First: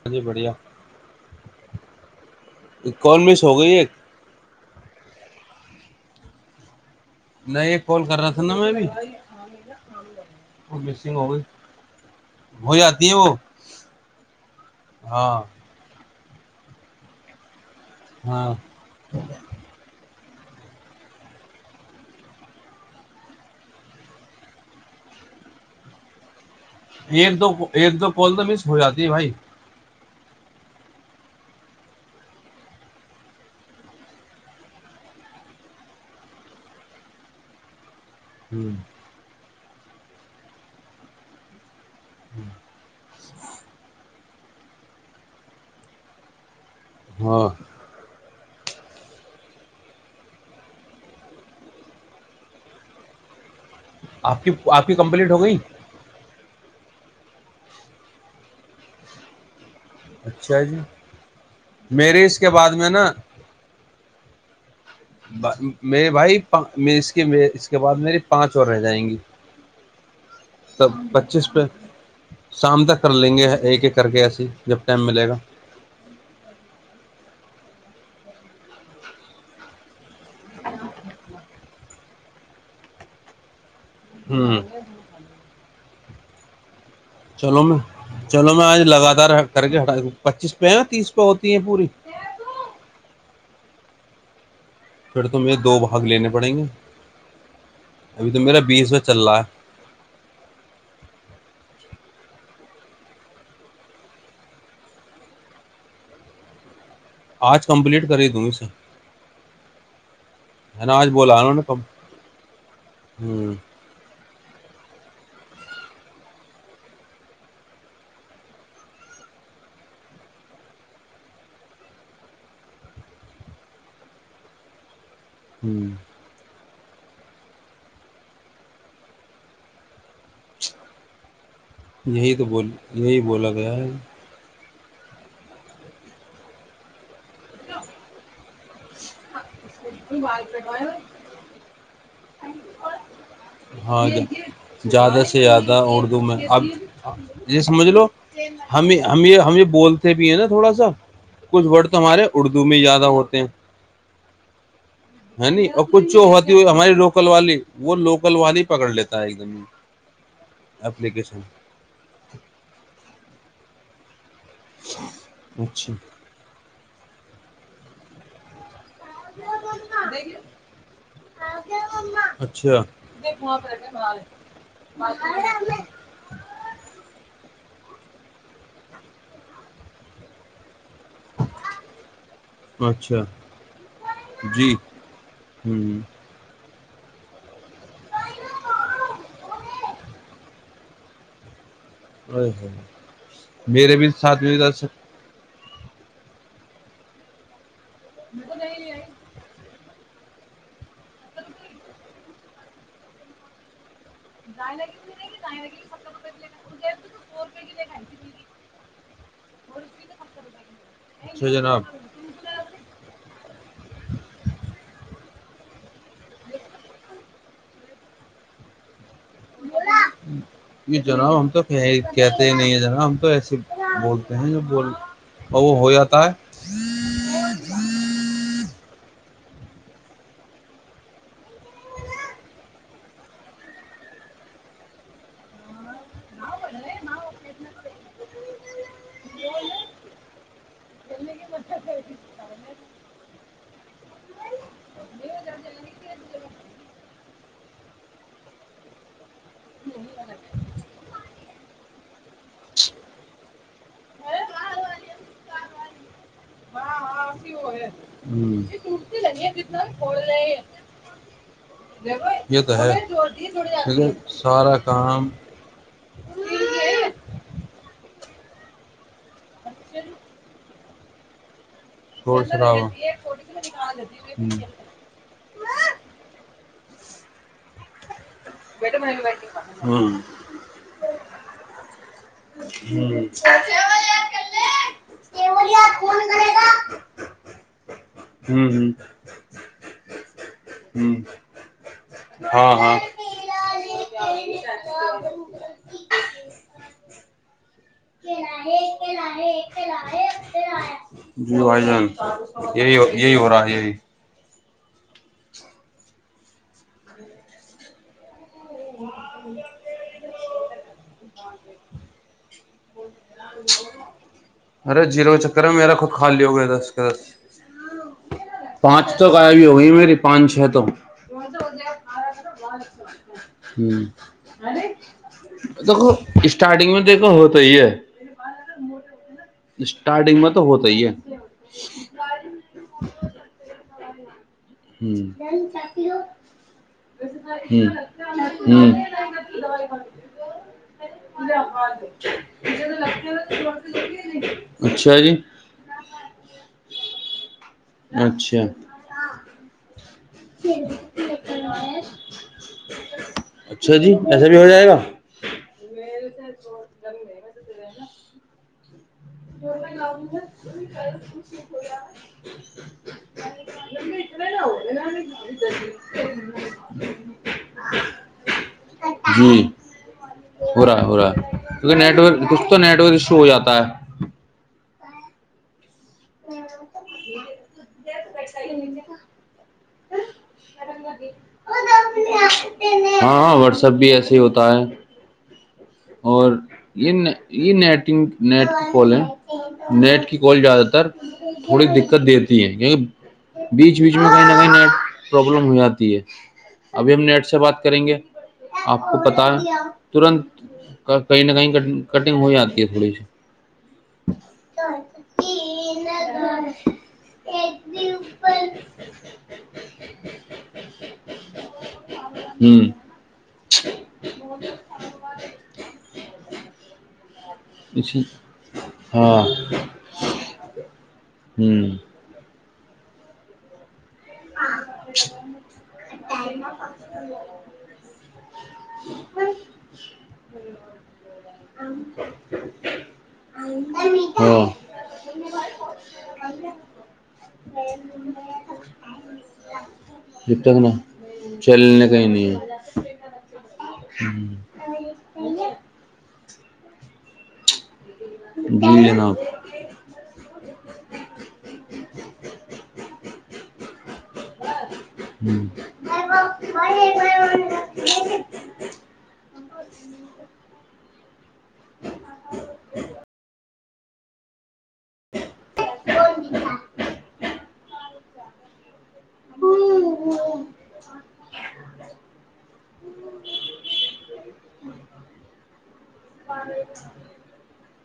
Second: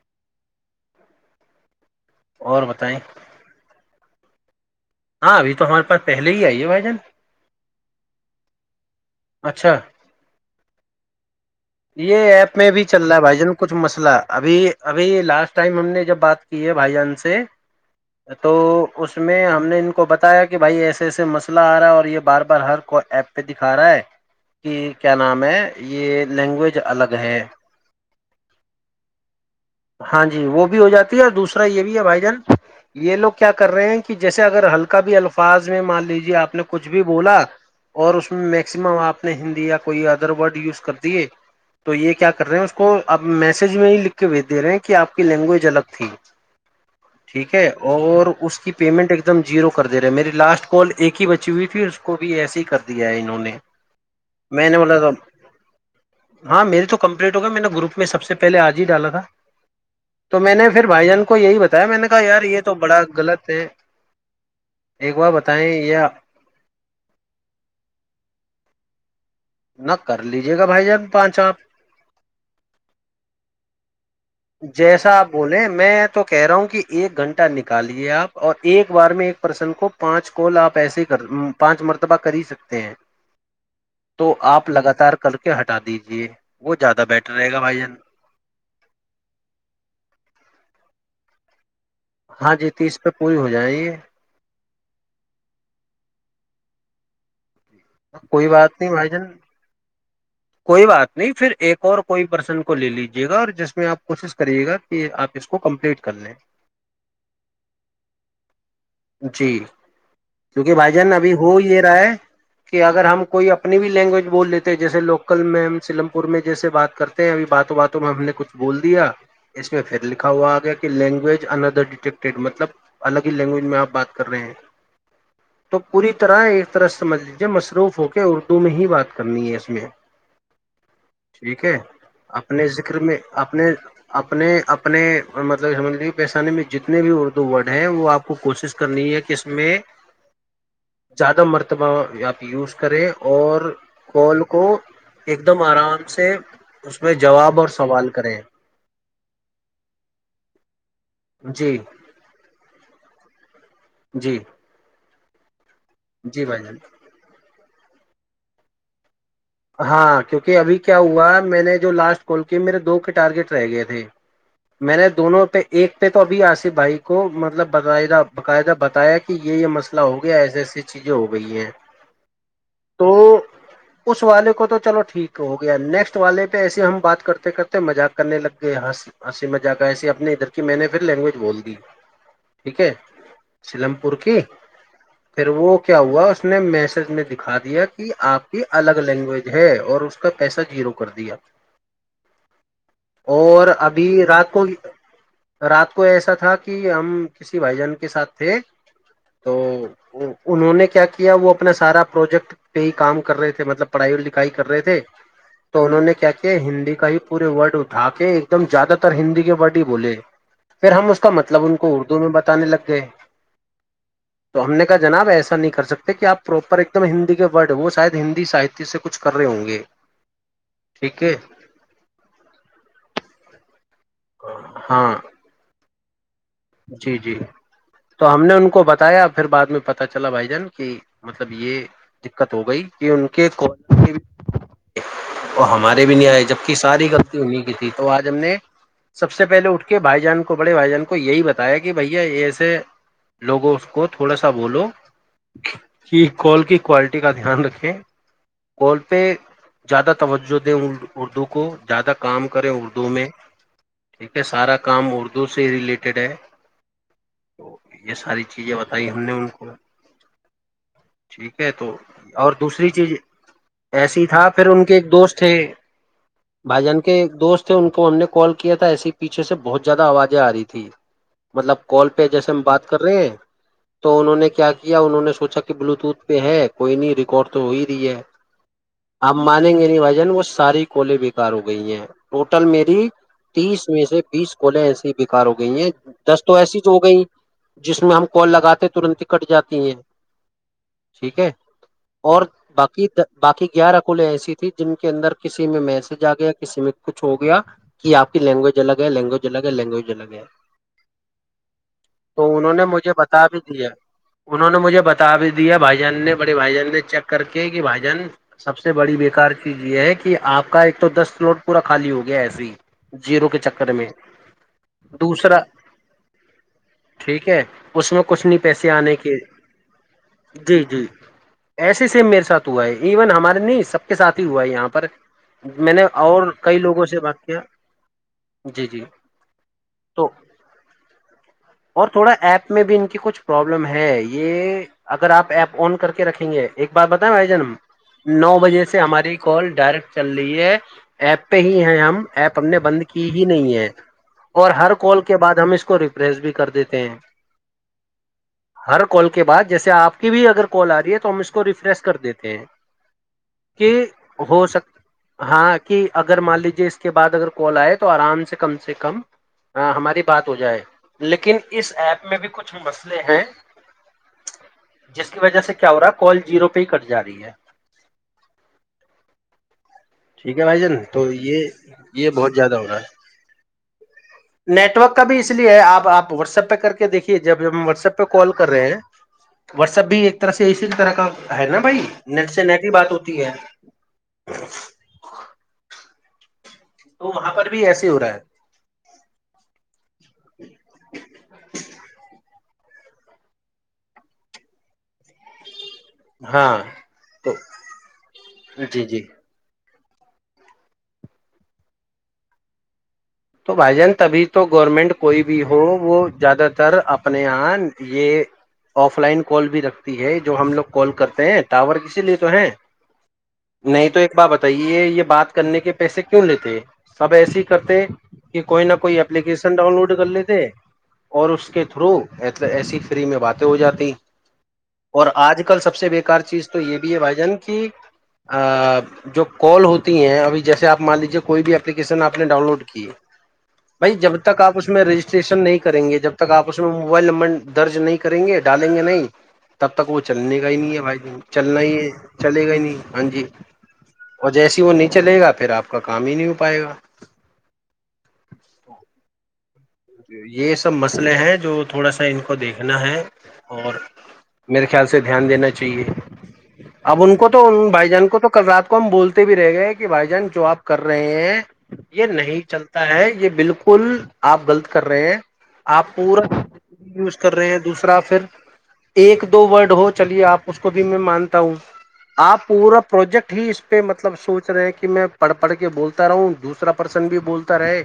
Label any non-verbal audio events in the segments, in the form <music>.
ہاں جی بڑھیا اور بتائیں اکانمیس ہو گئی ایک <unintelligible> ہاں ابھی تو ہمارے پاس پہلے ہی آئی ہے بھائی جان نہیں ایک کال کر رہا تھا نا میں بھی اچھا اور مسنگ ہو گئی <unintelligible> یہ ایپ میں ہو بھی چل جاتی رہا ہے وہ بھائی جان کچھ مسئلہ ابھی ابھی ہاں لاسٹ ٹائم ہم نے جب بات <unintelligible> کی ہے بھائی جان سے <unintelligible> ہاں تو اس میں ہم نے ان کو بتا کہ بھائی ایسے ایسے مسئلہ آ رہا ہے اور یہ بار بار ہر کو ایپ پہ دکھا رہا ہے کہ کیا نام ہے یہ <unintelligible> لینگویج <unintelligible> ایک ہے دو ایک دو کال تو مس ہو جاتی ہے بھائی ہاں جی وہ بھی ہو جاتی ہے اور دوسرا یہ بھی ہے بھائی جان یہ لوگ کیا کر رہے ہیں کہ جیسے اگر ہلکا بھی الفاظ میں مان لیجے آپ نے کچھ بھی بولا اور اس میں میکسیمم آپ نے ہندی <unintelligible> کوئی ادر وارڈ یوز کرتا <unintelligible> دیے <unintelligible> تو یہ کیا کر رہے ہیں اس کو آپ میسج میں لکھ <unintelligible> دے رہے ہیں کہ آپ کی لینگویج الگ تھی <unintelligible> ہاں ٹھیک ہے اور اس کی پیمنٹ ایک دم زیرو کر دے رہے ہے میری لاسٹ کال ایک ہی بچی ہوئی تھی اس کو بھی ایسے ہی کر دیا ہے انہوں نے <unintelligible> آپ کی میں نے آپ کی بولا تھا کمپلیٹ ہو گئی ہاں میری تو کمپلیٹ ہوگی میں نے گروپ میں سب سے پہلے آج ہی ڈالا تھا تو میں اچھا نے جی پھر بھائی جان کو یہی بتایا میں نے کہا میرے اس یار کے یہ بعد تو میں بڑا نا غلط ہے ایک بار بتائیں یہ میرے بھائی اس اس کے بعد میری پانچ اور رہ جائیں گی نہ کر لیجیے گا بھائی تب جان پانچ پچیسو آپ پہ شام تک کر لیں گے ایک ایک کر کے ایسی جب ٹائم ایسا ملے آپ گا بولیں میں تو کہہ رہا ہوں کہ ایک گھنٹے نکالے آپ اور ایک بار میں ایک پرسن کو پانچ کال آپ ایسے کر پانچ مرتبہ کر ہی سکتے ہیں تو ہوں آپ لگاتار کر کے ہٹ بتا دیجے وہ زیادہ بیٹر رہے گا چلو میں بھائی جان چلو میں آج لگاتار کر کے ہٹا د پچیس پہ ہے یا تیس تو ہوتی ہیں پوری ہاں جی تیس پہ پوری ہو جائے پھر تمیں دو بھاگ لینے پڑیں گے ابھی تو کوئی میرا بات نہیں بیسواں بھائی جن چل رہا ہے کوئی بات نہیں پھر ایک اور کوئی پرسن کو لے لیجیے گا اور جس میں آپ کوشش کریے گا کہ آپ اس کو کمپلیٹ کر لیں آج کمپلیٹ کر ہی دوں اسے جی کیونکہ ہے بھائی نا آج جان ابھی بولا انہوں ہو نے کم یہ رہا ہے کہ اگر ہم کوئی ہوں اپنی بھی لینگویج بولےتےے جیے لو کل میں ہم سلم پور میں جیسے بات کرتے ہیں ابھی باتوں باتوں میں ہم نے کچھ بول دیا اس میں پھر لکھا ہوا آ گیا کہ لینگویج اندر ڈٹیکٹیڈ مطلب الگ ہی لینگویج میں آپ بات کر رہے ہیں تو ہوں پوری طرح ہے طرح سمجھ مصروف ہو کے اردو میں ہی بات کرنی ہے اس میں ٹھیک ہے یہی تو اپنے بول ذکر میں یہی بولا اپنے گیا ہے اپنے اپ اپنے اور مطلب سمجھ لج پیشانے میں جتنے بھی اردو ورڈ ہیں وہ آپ کو کوشش کرنی ہے کہ اس میں زیادہ مرتبہ آپ یوز کریں اور ہاں کال کو زیادہ سے ایک دم زیادہ آرام اردو سے میں اب اس میں یہ جواب اور سمجھ لو سوال کریں ہم ہم ہم یہ بولتے بھی ہیں نا تھوڑا سا کچھ جی ورڈ تو ہمارے اردو میں ہی زیادہ ہوتے ہیں جی ہ ن <unintelligible> کچھ چ جی ہوتی بھائی ہوئی جان ہماری روکل والی وہ لوکل وانی پکڑ لیتا ہے ایک دم ہاں کیونکہ ابھی کیا ہوا اپلیکیشن میں نے جو لاسٹ کال کی میرے دو کے ٹارگیٹ رہ گئے تھے میں نے دونوں پہ اچھا ایک پہ تو ابھی آص بھائی کو مطلب بتاا بقاعد ب چیزیں ہو گئی ہیں اچھا دیک تو <unintelligible> اس والے کو تو چلو ٹھیک ہو گیا نیکسٹ والے پہ ایسے ہم بات کرتے کرتے مذاق کرنے لگ گئے ہنسی مذاق ایسی اپنے ادھر کی میں نے لینگویج بول دی ٹھیک ہے اچھا سیلم پور کی جی پھر وہ کیا ہوں ہوا اس نے میس نے دکھا دیا کہ آپ کی الگ لینگویج ہے اور اس کا پیسہ جیرو کر دیا ا اور میرے ابھی بھی سات رات بھی کو درک رات کو ایسا تھا کہ ہم کسی بھائی جان کے ساتھ تھے تو انہوں نے کیا کیا وہ اپنا سارا پروجیکٹ پہ ہی کام رہے تھے مطلب پڑھائی لکھائی کر رہے تھے تو انہوں نے کیا کیا ہندی کا ہی پورے ورڈ اٹھا کے ایک دم زیادہ تر ہندی کے ورڈ ہی بولے پھر ہم اس کا اچھا مطلب ان جناب کو اردو میں بتانے لگ گئے تو ہم نے کہا جناب ایسے نہیں کر سکتے کہ آپ پراپر ایک دم ہندی کے وہ ساید <unintelligible> ہندی ساہتیہ سے کچھ کر رہے ہوں گے یہ ٹھیک ہے جناب ہم تو کہتے نہیں ہے جناب ہم تو ایسی بولتے ہیں ج بول ہاں وہ ہو جاتا آ <inaudible> جی جی تو ہم نے ان کو بتایا پھر بع میں پتا چلا بھائی جان کی مطلب یہ دقت ہو گئی کہ ان کے ہمارے بھی نہیں آئے جبک ساری غلط انہیں کی تھی تو آج ہم نے سب سے پہلے اٹھ کے بھائی جان کو بڑے بھائی جان کو یہی بتا بتایا کہ بھیا یہ ایسے لوگوں اس کو تھوڑا سا بولو کہ کال کی کوالٹی کا دھیان رکھیں کال پہ زیادہ توجہ دیں اردو کو زیادہ کام کریں اردو میں ٹھیک ہے سارا کام اردو سے ریلیٹڈ ہے تو یہ ساری چیزیں بتائی ہم نے ان کو ل ہی <unintelligible> ٹھیک ہے تو اور دوسری چیز ہے ایسی تھا پھر سارا ان کے ایک کام دوست تھے بھائی جان کے ایک دوست تھے ان کو ہم نے کال کیا تھا ایس پیچھے سے بہت زیادہ آوازیں آ رہی تھیں مطلب کال پہ شور جیسے ہم شرابہ بات ہوں کر رہے ہیں تو انہوں نے کیا کیا انہوں نے سوچا بلوٹوت پہ ہے کوئی نہیں ریکارڈ تو ہو ہی رہی ہے ہمب مانیں گے نہیں ہوں وجن وہ ساری کولے بھی ہو گئی ہیں ٹوٹل میرری تیس میں سے بیس کو کوولیں ایسی ہی بکار ہو گئی ہیں دس تو ایسی چ ہو گئی جس میں ہم کال ہوں لاتے ہیں ہوں ترنت ہی کٹ جاتی ہیں ہوں ٹھیک ہے اور ہاں ہاں باقی باقی گیارہ اکوولے ایسی تھی جن کے اندر کسی میں میسج آ گیا کسی میں کچھ ہو گیا کہ آپ کی لینگویج الگ ہے لینگویج الگ ہے لینگویج الگ ہے جان تو انہوں نے یہی مجھے یہی بتا ہو بھی رہا ہے دیا یہی انہوں نے مجھے بتا بھی دیا بھائی جان نے بڑے بھائی جان نے چیک کر کے کہ بھائی جان سب سے بڑی بےیکار چیز یہ ہے کہ آپ کا ایک تو دس فلٹ پورا خالی ہو گیا ایسے ہی زیرو کے چکر میں ارے جییرو دوسرا چکر ہے میرا خود کھا لیا ہو گیا دس کے دس ٹھیک ہے اس میں کچھ نہیں پیسے آنے پانچ تو کے غائب ہی ہو گئی میری پانچ چھ تو جی جی ایسے سیم میرے ساتھ ہوا ہے ایون ہمارے نہیں ہوں سب کے ساتھ ہی ہوا ہے یہاں پر میں نے دیکھو اور کئی اسٹارٹنگ میں لوگوں سے دیکھو بات ہوتا کیا ہی ہے جی جی اسٹارٹنگ میں تو ہوتا ہی ہے اور تھوڑا ایپ میں بھی ان کی کچھ پرابلم ہے یہ اگر آپ ایپ آن کر کے رکھیں گے ایک بار بتائیں بھائی جان نو بجے سے ہماری کال ڈائریکٹ چل رہی ہے ایپ پہ ہی ہیں ہم ایپ ہم نے بند کی ہی نہیں ہے اور ہر اچھا کال جی کے بعد ہم اس کو ریپریس بھی کر دیتے ہیں اچھا ہر کال کے بعد جیسے آپ بھی اگر کال آ رہی ہے تو ہم اس کو ریفریش کر دیتے ہیں کہ اچھا جی ایسا بھی ہو جائے سک گا ہاں کہ اگر مان لیجیے اس کے بعد اگر کال آئے تو آرام سے کم سے کم کم ہاں ہماری بات ہو جائے لیکن اس ایپ میں بھی کچھ مسئلے ہیں جس کی وجہ سے کیا ہو رہا ہے کال جیرو پہ ہی کٹ جا رہی ہے جی ٹھیک ہے بھائی ہو رہا جان ہو تو رہا ہے یہ کیونکہ نیٹ یہ ورک بہت کچھ زیادہ تو ہو رہا نیٹ ورک ہے ایشو ہو جاتا ہے نیٹورک کا بھی اس لیے ہے آپ آپ واٹسپ پہ کر کے دیکھیے جب ہم واٹس ایپ پہ کال کر رہے ہیں واٹسپ بھی ایک طرح سے اسی طرح کا ہے نا بھائی نیٹ سے نیٹ کی بات ہاں ہوتی ہے ہاں واٹس ایپ بھی ایسے ہی ہوتا ہے اور تو یہ وہاں پر یہ بھی ایسے نیٹگ ہو رہا ہے نیٹ کی کالیں نیٹ کی کال زیادہ تر تھوڑی دقت دی دی ہے کیہ بیچ بیچ میں کہیں نہ کہیں نیٹ پروابلم ہو جاتی ہاں ابھی ہم نیٹ تو سے بات کریں گے جی آپ کو جی پتا ہے ترنت کہیں نہ کہیں ک کٹنگ ہو جاتی ہے تھوڑی سی تو بھائی جان تبھی تو گورنمنٹ کوئی بھی ہو وہ زیادہ تر اپنے یہاں یہ آف لائن کال بھی رکھتی ہے جو ہم لوگ کال کرتے ہیں ٹاور کسی لیے تو ہے سی ہوں نہیں تو ایک بات بتائیے یہ بات کرنے کے پیسے کیوں لیتے ہیں سب کرتے اچ کوئی نہ کوئی اپپلیکیشن ہاں ڈاؤن لوڈ کر لیتے اور اس ہوں کے تھرو ایس مطلب ایسی فری میں باتیں ہو جاتییں اور آج کل سب سے بیکار چیز تو یہ بھی ہے بھائی جان کی جو کال ہوتی ہیں ابھی جیسے آپ مان لیجیے کوئی بھی اپلیکیشن آپ نے ڈاؤن لوڈ کی بھائی جب تک ہاں آپ اس میں رجسٹریشن نہیں کریں گے جب تک آپ اس میں موبائل نمبر درج نہیں کریں گے ڈالیں گے تب تک وہ چلنے جب کا ہی تک نا نہیں ہے بھائی ج چلنا ہی ہے چلے گا ہی نہیں ہاں جی اور ہے جیسی وہ نہیں چلے گا پھر آپ کا کام ہی نہیں ہو پائے گا جی جناب یہ سب مسئلے ہیں جو تھوڑا سا ان کو دیکھنا ہے اور میرے خیال سے دھیان ہوں دینا چاہیے اب ان کو تو ان بھائی جان کو تو کل رات کو ہم بولتے بھی رہ گئے کہ بھائی جان جو آپ کر ر یہ نہیں چلتا ہے یہ بالکل کل آپ غلط کر رہے ہیں آپ پورا یوز کر رہے ہیں دوسرا پ ایک دو ورڈ ہو چلیے آپ اس کو بھی میں مانتا ہوں آپ پورا پروجیکٹ ہی اس پہ مطلب سوچ رہے ہیں کہ میں پڑھ پڑھ کے بولتا رہا ہوں دوسرا پرسن بھی بولتا رہے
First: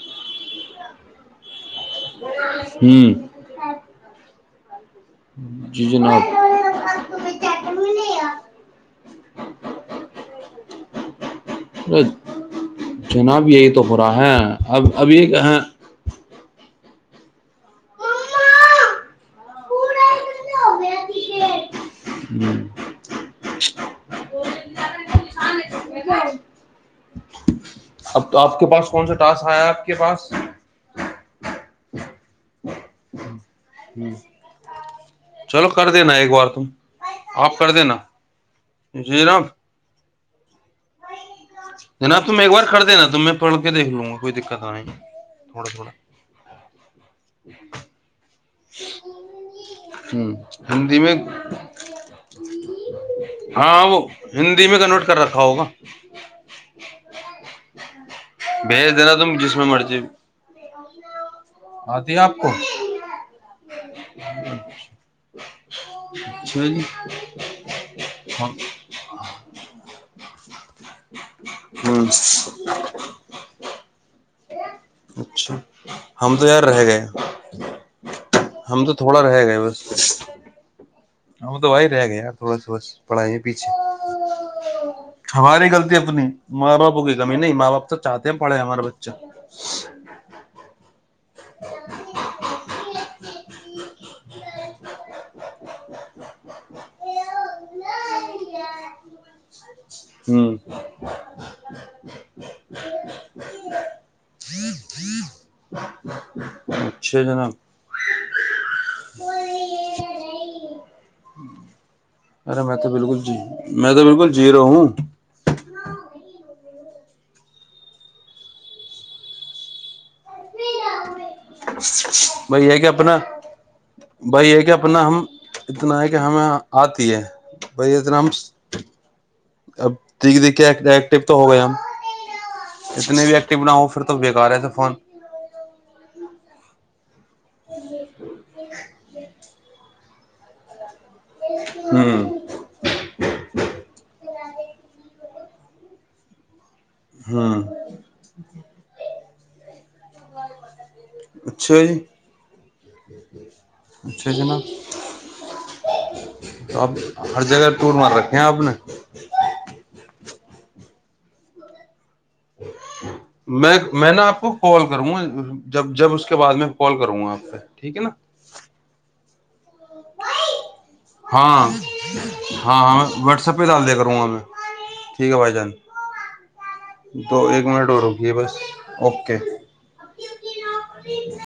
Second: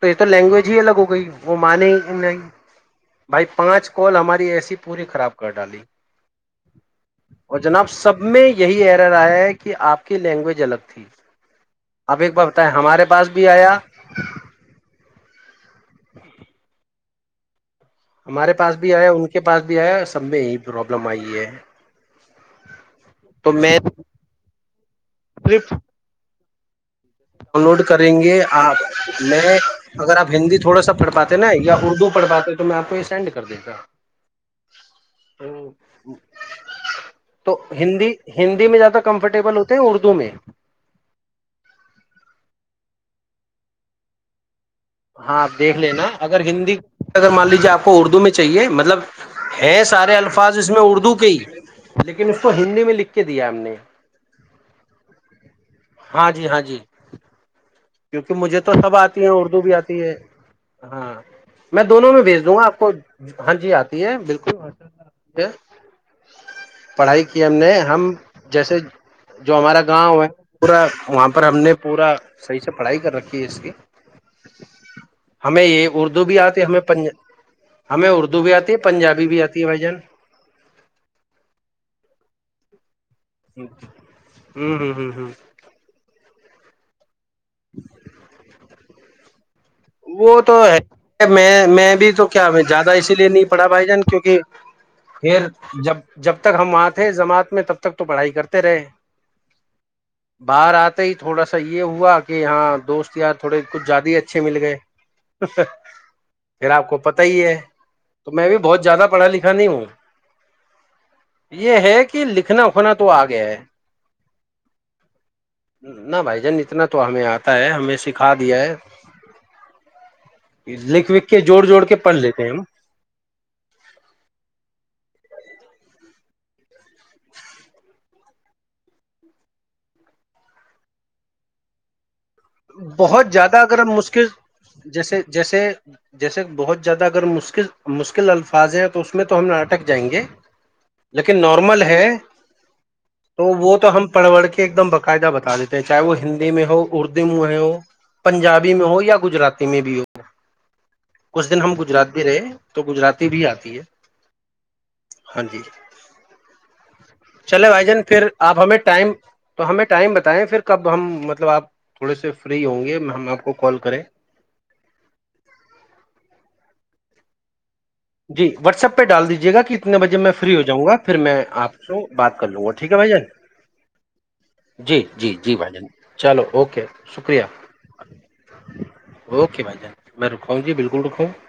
تو یہ تو لینگویج ہی الگ ہوگا گئی وہ مان نہیں جی بھائی پانچ کو کال ہماری اے سی پوری خراب کر ڈالی جناب اور جناب سب میں یہی ہے رہایا ہے کہ آپ کی لینگویج الگ تھی ا اب ایک بار بتائیں ہمارے پاس جناب بھی یہی آیا تو ہو رہا ہے اب اب یہ کہ ہمارے پاس بھی آیا ان کے پاس بھی آیا سب میں یہی پرابلم آئی ہے تو میں <unintelligible> <unintelligible> لوڈ کریں اب تو گے کے آپ پاس کون سا ٹاسک میں آیا ہے کے اگر آپ پاس ہندی تھوڑا سا پڑھ پاتے نا یا اردو پڑھاتے تو میں آپ کو یہ سین دیتا چلو کر دینا ایک بار تم تو آپ کر دینا ہندی ہندی میں زیادہ جی جناب کمفرٹیبل ہوتے ہیں اردو میں جناب تم ایک بار کر د نا تو میں پڑ کے دیکھ لوں گا کوئی د ہاں آپ دیکھ لینا اگر ہندی اگر مان لیجیے آپ کو اردو میں چاہیے مطلب ہے سارے الفاظ اس میں اردو کے ہی لیکن اس کو ہندی میں لکھ کے دیا ہم نے ہاں وہ ہندی میں کنورٹ کر رکھا ہوگا ہاں جی ہاں جی کیونکہ مجھے تو بھیج سب دینا آتی ہے تم جس اردو میں بھی مرضی آتی ہے ہاں میں دونوں میں بھیج دوں گا آپ کو ہاں جی آتی ہے بالکل اچھا جی پڑھائی کی ہم نے ہم جیسے ہوں جو ہمارا گاؤں ہے پورا وہاں پہ پر ہم نے پورا پیچے پڑھائی کر رکھی ہے اس کی اچھا ہمیں یہ اردو ہم بھی تو آتی یار ہمیں رہ گئے ہمیں اردو بھی آتی ہے ہم تو تھوڑا پنجابی بھی رہ گئے آتی ہے بھائی جان بس ہم تو وہی رہ گیا تھوڑا سا بس پڑائیے پیچھے ہوں ہ ہ ہ ہماری غلط اپنی مارا پگی <unintelligible> نہیں ماں با تواہتے پڑھے ہمارے بچے اچھا <unintelligible> وہ تو میں میں بھی تو کیا زیادہ اسی لیے نہیں پڑھا بھائی جان کیونکہ پھر جب جب تک ہم وہاں تھے جماعت میں تب تک تو پڑھائی کرتے رہے ہوں باہر آتے ہی تھوڑا سا یہ ہوا کہ کہ یہاں دوست ار تھوڑے کچھ زیادہ ہی اچھے مل گئے <unintelligible> پھر آپ کو اچھا پتا ہی جناب ہے تو میں بھی بہت زیادہ پڑھا لکھا نہیں ہوں یہ ہے کہ ارے لکھنا میں تو اکھنا بالکل آ جی گیا ہے میں تو بالکل جی رہو ہوں نہ بھائی جان اتنا تو ہمیں آتا ہے ہمیں سکھا دیا ہے لکھ وک کے جوڑ جوڑ کے پڑھ لیتے ہیں ہم بھائی یہ کہ اپنا بھائی یہ کہ اپنا ہم اتنا ہے کہ ہمیں آتی ہے بائی اتنا ہم اب دیک دیکھ کے ایکٹو تو ہو گئے ہم اتنے بہت بھی زیادہ ایکٹو نہ اگر ہو ہم پھر تو مشکل بےیکار ہے تو فون جیسے جیسے جیسے بہت جد کر م <unintelligible> اس مشکل الفاظ ہیں تو اس میں تو ہم ناٹک جائیں گے لیکن نارمل ہے ہوں تو وہ تو ہم پڑوڑ کے ایک دم باعدہ بتا دیتے ہیں چاہے وہ ہندی میں ہو م ہوں ہو پنجابی میں ہو یا گجرات میں بھی ہو کچھ دن ہم اچھا جی گجرات بھی رہے تو گجرات بھی آتی ہے اچھا جناب ہاں جی تو آپ ہر چلے جگہ بھائی ٹور جان مار پھر رکھے ہیں آپ نے ہمیں ٹائم تو ہمیں ٹائم بتا بتائ پھر کب ہم مطلب آپ سے فری ہوں گے ہم آپ کو میں کال کریں میں نا آپ کو کال کروں گا جب جب اس اس کے بع میں کال کروں گا آپ پہ ٹھیک ہے نا جی واٹس ایپ پہ ڈال دیجیے گا کتنے بجے میں فری ہو جاں گا پھر میں ہاں آپ سے بات کر لوں گا ہاں ٹھیک ہے ہاں بھائی جان واٹسپ پہ ڈال دیا کروں گا میں جی جی جی بھائی جان چلو اوکے شکریہ تو ایک منٹ اور رکیے بس اوکے بھائی جان میں رکاؤں جی بالکل رکاؤں <unintelligible>